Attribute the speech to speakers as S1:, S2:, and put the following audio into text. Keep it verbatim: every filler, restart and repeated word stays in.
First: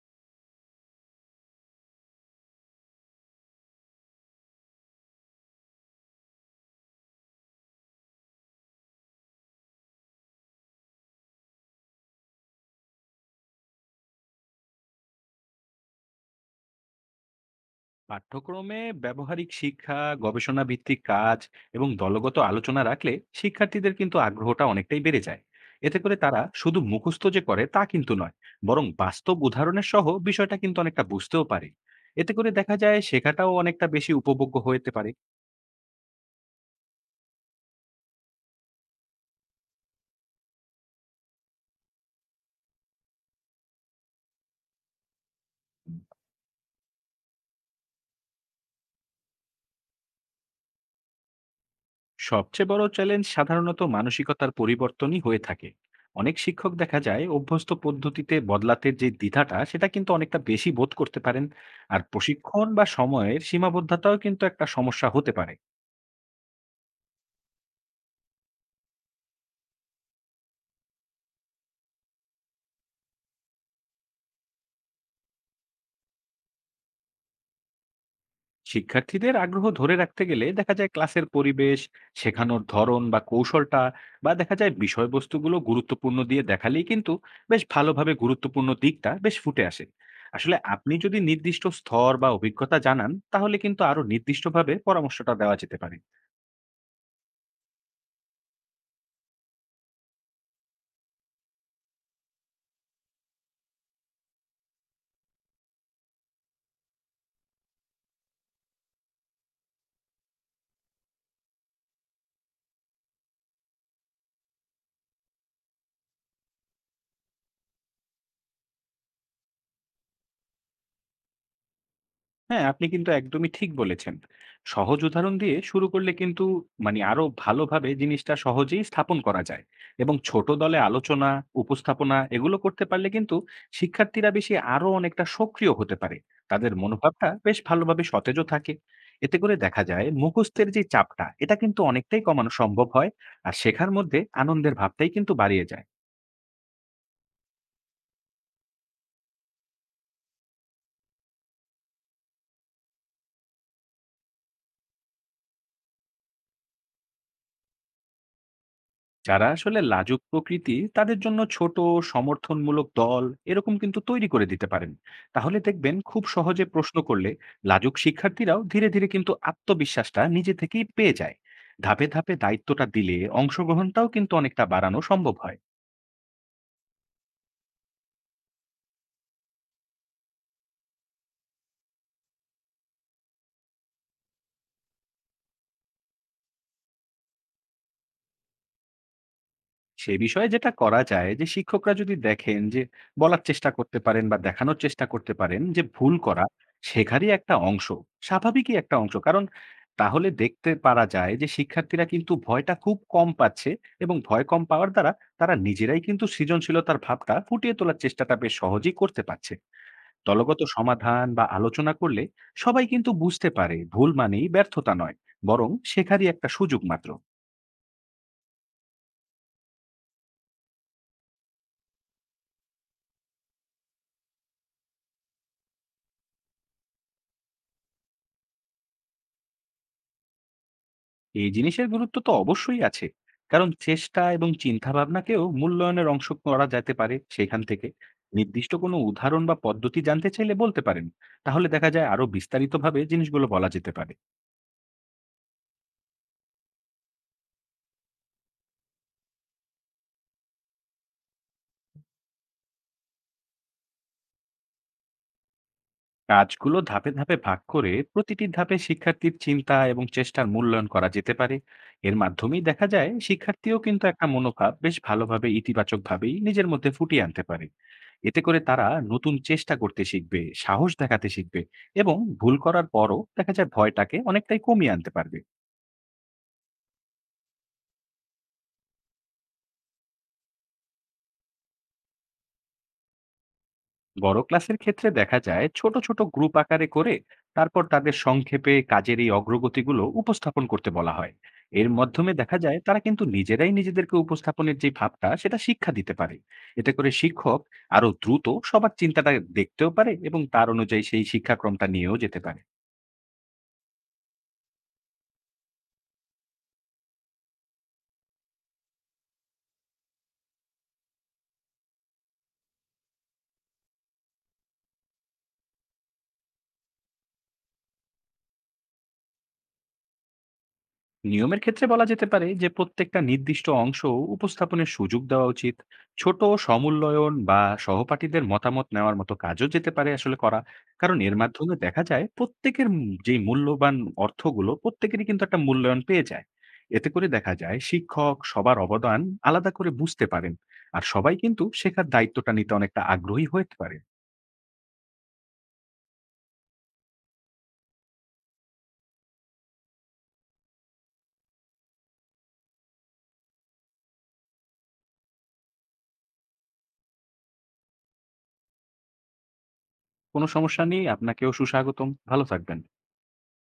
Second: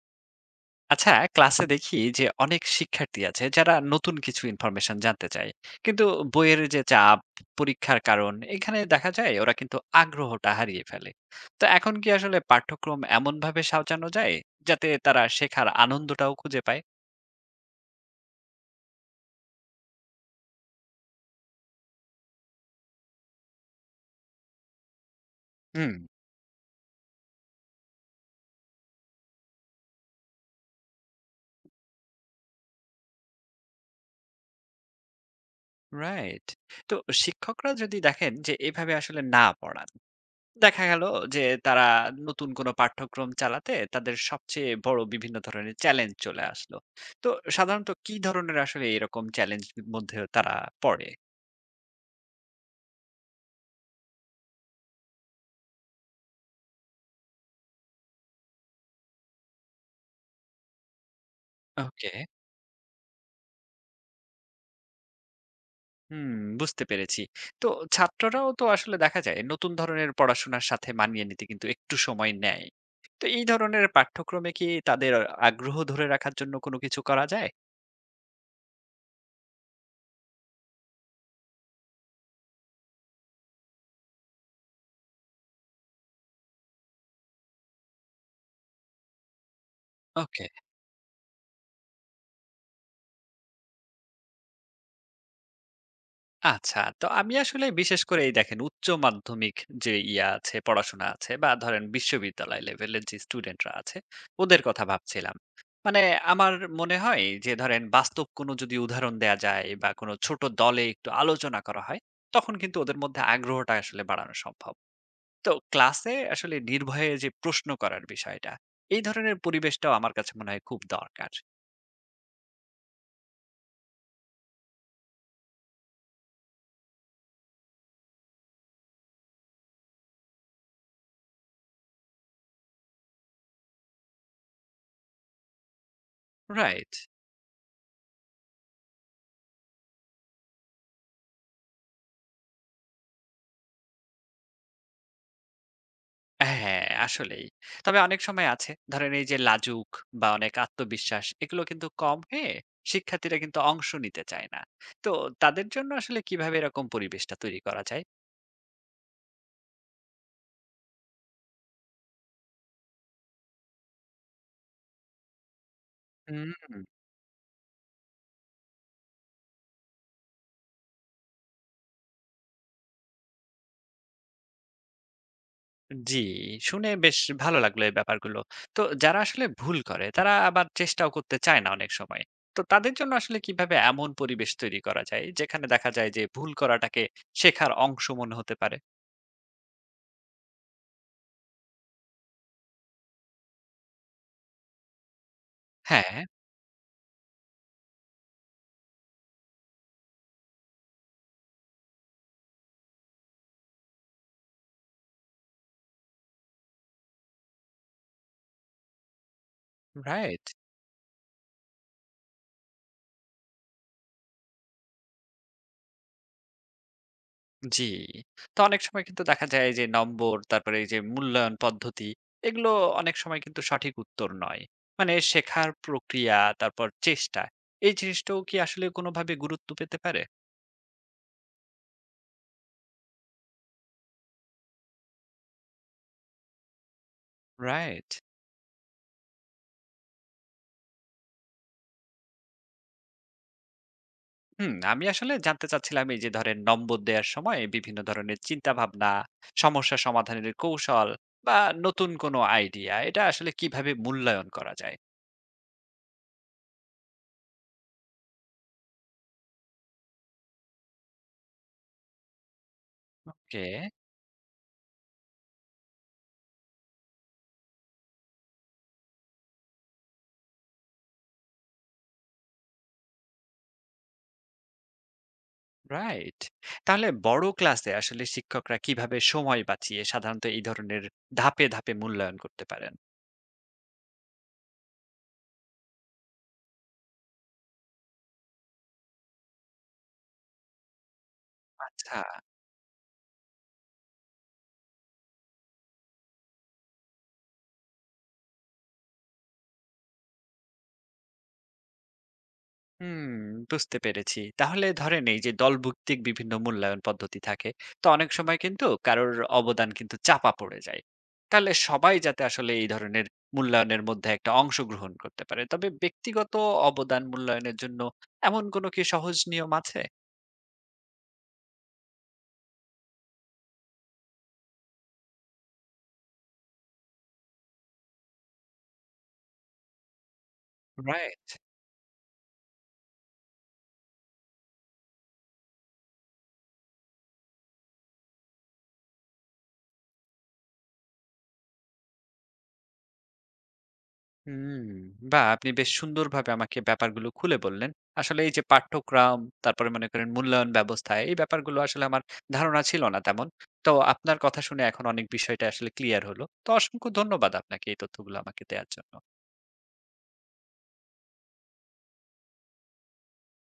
S1: আচ্ছা, ক্লাসে দেখি যে অনেক শিক্ষার্থী আছে যারা নতুন কিছু ইনফরমেশন জানতে চায়, কিন্তু বইয়ের যে চাপ, পরীক্ষার কারণ এখানে দেখা যায় ওরা কিন্তু আগ্রহটা হারিয়ে ফেলে। তো এখন কি আসলে পাঠ্যক্রম এমন ভাবে সাজানো যায় যাতে তারা শেখার আনন্দটাও খুঁজে পায়?
S2: পাঠ্যক্রমে ব্যবহারিক শিক্ষা গবেষণা ভিত্তিক কাজ এবং দলগত আলোচনা রাখলে শিক্ষার্থীদের কিন্তু আগ্রহটা অনেকটাই বেড়ে যায়।
S1: হুম।
S2: এতে করে তারা শুধু মুখস্থ যে করে তা কিন্তু নয়, বরং বাস্তব উদাহরণের সহ বিষয়টা কিন্তু অনেকটা বুঝতেও পারে। এতে করে দেখা যায় শেখাটাও অনেকটা বেশি উপভোগ্য হতে পারে।
S1: রাইট। তো শিক্ষকরা যদি দেখেন যে এভাবে আসলে না পড়ান, দেখা গেল যে তারা নতুন কোনো পাঠ্যক্রম চালাতে তাদের সবচেয়ে বড় বিভিন্ন ধরনের চ্যালেঞ্জ চলে আসলো। তো সাধারণত কি ধরনের আসলে এরকম চ্যালেঞ্জ মধ্যে তারা পড়ে?
S2: সবচেয়ে বড় চ্যালেঞ্জ সাধারণত মানসিকতার পরিবর্তনই হয়ে থাকে। অনেক শিক্ষক দেখা যায় অভ্যস্ত পদ্ধতিতে বদলাতে যে দ্বিধাটা সেটা কিন্তু অনেকটা বেশি বোধ করতে পারেন। আর
S1: ওকে।
S2: প্রশিক্ষণ বা সময়ের সীমাবদ্ধতাও কিন্তু একটা সমস্যা হতে পারে।
S1: হুম, বুঝতে পেরেছি। তো ছাত্ররাও তো আসলে দেখা যায় নতুন ধরনের পড়াশোনার সাথে মানিয়ে নিতে কিন্তু একটু সময় নেয়। তো এই ধরনের পাঠ্যক্রমে কি তাদের আগ্রহ ধরে রাখার জন্য কোনো কিছু করা যায়?
S2: শিক্ষার্থীদের আগ্রহ ধরে রাখতে গেলে দেখা যায় ক্লাসের পরিবেশ, শেখানোর ধরন বা কৌশলটা, বা দেখা যায় বিষয়বস্তুগুলো গুরুত্বপূর্ণ দিয়ে দেখালেই কিন্তু বেশ ভালোভাবে গুরুত্বপূর্ণ দিকটা বেশ ফুটে আসে।
S1: ওকে।
S2: আসলে আপনি যদি নির্দিষ্ট স্তর বা অভিজ্ঞতা জানান তাহলে কিন্তু আরো নির্দিষ্টভাবে পরামর্শটা দেওয়া যেতে পারে।
S1: আচ্ছা। তো আমি আসলে বিশেষ করে এই দেখেন উচ্চ মাধ্যমিক যে ইয়া আছে, পড়াশোনা আছে বা ধরেন বিশ্ববিদ্যালয় লেভেলের যে স্টুডেন্টরা আছে, ওদের কথা ভাবছিলাম। মানে আমার মনে হয় যে ধরেন বাস্তব কোনো যদি উদাহরণ দেয়া যায় বা কোনো ছোট দলে একটু আলোচনা করা হয়, তখন কিন্তু ওদের মধ্যে আগ্রহটা আসলে বাড়ানো সম্ভব। তো ক্লাসে আসলে নির্ভয়ে যে প্রশ্ন করার বিষয়টা, এই ধরনের পরিবেশটাও আমার কাছে মনে হয় খুব দরকার।
S2: হ্যাঁ, আপনি কিন্তু একদমই ঠিক বলেছেন। সহজ উদাহরণ দিয়ে শুরু করলে কিন্তু মানে আরো ভালোভাবে জিনিসটা সহজেই স্থাপন করা যায়। এবং ছোট দলে আলোচনা, উপস্থাপনা এগুলো করতে পারলে কিন্তু শিক্ষার্থীরা বেশি আরো অনেকটা সক্রিয় হতে পারে। তাদের
S1: রাইট।
S2: মনোভাবটা বেশ ভালোভাবে সতেজও থাকে। এতে করে দেখা যায় মুখস্থের যে চাপটা, এটা কিন্তু অনেকটাই কমানো সম্ভব হয়। আর শেখার মধ্যে আনন্দের ভাবটাই কিন্তু বাড়িয়ে যায়।
S1: হ্যাঁ, আসলেই। তবে অনেক সময় আছে, ধরেন এই যে লাজুক বা অনেক আত্মবিশ্বাস এগুলো কিন্তু কম হয়ে শিক্ষার্থীরা কিন্তু অংশ নিতে চায় না। তো তাদের জন্য আসলে কিভাবে এরকম পরিবেশটা তৈরি করা যায়?
S2: যারা আসলে লাজুক প্রকৃতি তাদের জন্য ছোট সমর্থনমূলক দল এরকম কিন্তু তৈরি করে দিতে পারেন। তাহলে দেখবেন খুব সহজে
S1: হুম।
S2: প্রশ্ন করলে লাজুক শিক্ষার্থীরাও ধীরে ধীরে কিন্তু আত্মবিশ্বাসটা নিজে থেকেই পেয়ে যায়। ধাপে ধাপে দায়িত্বটা দিলে অংশগ্রহণটাও কিন্তু অনেকটা বাড়ানো সম্ভব হয়।
S1: জি, শুনে বেশ ভালো লাগলো এই ব্যাপারগুলো। তো যারা আসলে ভুল করে তারা আবার চেষ্টাও করতে চায় না অনেক সময়। তো তাদের জন্য আসলে কিভাবে এমন পরিবেশ তৈরি করা যায় যেখানে দেখা যায় যে ভুল করাটাকে শেখার অংশ মনে হতে পারে?
S2: সে বিষয়ে যেটা করা যায় যে শিক্ষকরা যদি দেখেন যে বলার চেষ্টা করতে পারেন বা দেখানোর চেষ্টা করতে পারেন যে ভুল
S1: হ্যাঁ।
S2: করা শেখারই একটা অংশ, স্বাভাবিকই একটা অংশ। কারণ তাহলে দেখতে পারা যায় যে শিক্ষার্থীরা কিন্তু ভয়টা খুব কম পাচ্ছে, এবং ভয় কম পাওয়ার দ্বারা তারা নিজেরাই কিন্তু সৃজনশীলতার ভাবটা ফুটিয়ে তোলার চেষ্টাটা বেশ সহজেই করতে পারছে।
S1: রাইট।
S2: দলগত সমাধান বা আলোচনা করলে সবাই কিন্তু বুঝতে পারে ভুল মানেই ব্যর্থতা নয়, বরং শেখারই একটা সুযোগ মাত্র।
S1: জি। তো অনেক সময় কিন্তু দেখা যায় যে নম্বর, তারপরে এই যে মূল্যায়ন পদ্ধতি, এগুলো অনেক সময় কিন্তু সঠিক উত্তর নয়। মানে শেখার প্রক্রিয়া, তারপর চেষ্টা, এই জিনিসটাও কি আসলে কোনোভাবে গুরুত্ব পেতে পারে?
S2: এই জিনিসের গুরুত্ব তো অবশ্যই আছে, কারণ চেষ্টা এবং চিন্তা ভাবনাকেও মূল্যায়নের অংশ করা যেতে পারে সেখান থেকে।
S1: রাইট।
S2: নির্দিষ্ট কোনো উদাহরণ বা পদ্ধতি জানতে চাইলে বলতে পারেন, তাহলে দেখা যায় আরো বিস্তারিতভাবে জিনিসগুলো বলা যেতে পারে।
S1: হুম, আমি আসলে জানতে চাচ্ছিলাম এই যে ধরেন নম্বর দেওয়ার সময় বিভিন্ন ধরনের চিন্তাভাবনা, সমস্যা সমাধানের কৌশল বা নতুন কোনো আইডিয়া, এটা আসলে কিভাবে মূল্যায়ন করা যায়?
S2: কাজগুলো ধাপে ধাপে ভাগ করে প্রতিটি ধাপে শিক্ষার্থীর চিন্তা এবং চেষ্টার মূল্যায়ন করা যেতে পারে। এর মাধ্যমেই দেখা যায়
S1: ওকে।
S2: শিক্ষার্থীও কিন্তু একটা মনোভাব বেশ ভালোভাবে ইতিবাচকভাবেই নিজের মধ্যে ফুটিয়ে আনতে পারে। এতে করে তারা নতুন চেষ্টা করতে শিখবে, সাহস দেখাতে শিখবে এবং ভুল করার পরও দেখা যায় ভয়টাকে অনেকটাই কমিয়ে আনতে পারবে।
S1: রাইট। তাহলে বড় ক্লাসে আসলে শিক্ষকরা কিভাবে সময় বাঁচিয়ে সাধারণত এই ধরনের ধাপে, ধাপে মূল্যায়ন করতে পারেন?
S2: বড় ক্লাসের ক্ষেত্রে দেখা যায় ছোট, ছোট গ্রুপ আকারে করে তারপর তাদের সংক্ষেপে কাজের এই অগ্রগতিগুলো উপস্থাপন করতে বলা হয়। এর
S1: আচ্ছা।
S2: মাধ্যমে দেখা যায় তারা কিন্তু নিজেরাই নিজেদেরকে উপস্থাপনের যে ভাবটা সেটা শিক্ষা দিতে পারে। এতে করে শিক্ষক আরো দ্রুত সবার চিন্তাটা দেখতেও পারে এবং তার অনুযায়ী সেই শিক্ষাক্রমটা নিয়েও যেতে পারে।
S1: হুম, বুঝতে পেরেছি। তাহলে ধরেন এই যে দলভিত্তিক বিভিন্ন মূল্যায়ন পদ্ধতি থাকে, তো অনেক সময় কিন্তু কারোর অবদান কিন্তু চাপা পড়ে যায়। তাহলে সবাই যাতে আসলে এই ধরনের মূল্যায়নের মধ্যে একটা অংশগ্রহণ করতে পারে। তবে ব্যক্তিগত অবদান মূল্যায়নের জন্য এমন কোনো কি সহজ নিয়ম আছে?
S2: নিয়মের ক্ষেত্রে বলা যেতে পারে যে প্রত্যেকটা নির্দিষ্ট অংশ উপস্থাপনের সুযোগ দেওয়া উচিত। ছোট সমুল্লয়ন বা সহপাঠীদের মতামত নেওয়ার মতো কাজও যেতে পারে আসলে করা। কারণ এর
S1: রাইট।
S2: মাধ্যমে দেখা যায় প্রত্যেকের মূ- যে মূল্যবান অর্থগুলো প্রত্যেকেরই কিন্তু একটা মূল্যায়ন পেয়ে যায়। এতে করে দেখা যায় শিক্ষক সবার অবদান আলাদা করে বুঝতে পারেন। আর সবাই কিন্তু শেখার দায়িত্বটা নিতে অনেকটা আগ্রহী হতে পারে।
S1: হুম, বাহ! আপনি বেশ সুন্দরভাবে আমাকে ব্যাপারগুলো খুলে বললেন। আসলে এই যে পাঠ্যক্রম, তারপরে মনে করেন মূল্যায়ন ব্যবস্থা, এই ব্যাপারগুলো আসলে আমার ধারণা ছিল না তেমন। তো আপনার কথা শুনে এখন অনেক বিষয়টা আসলে ক্লিয়ার হলো। তো অসংখ্য ধন্যবাদ আপনাকে এই তথ্যগুলো আমাকে দেয়ার জন্য।
S2: কোনো সমস্যা নেই, আপনাকেও সুস্বাগতম, ভালো থাকবেন।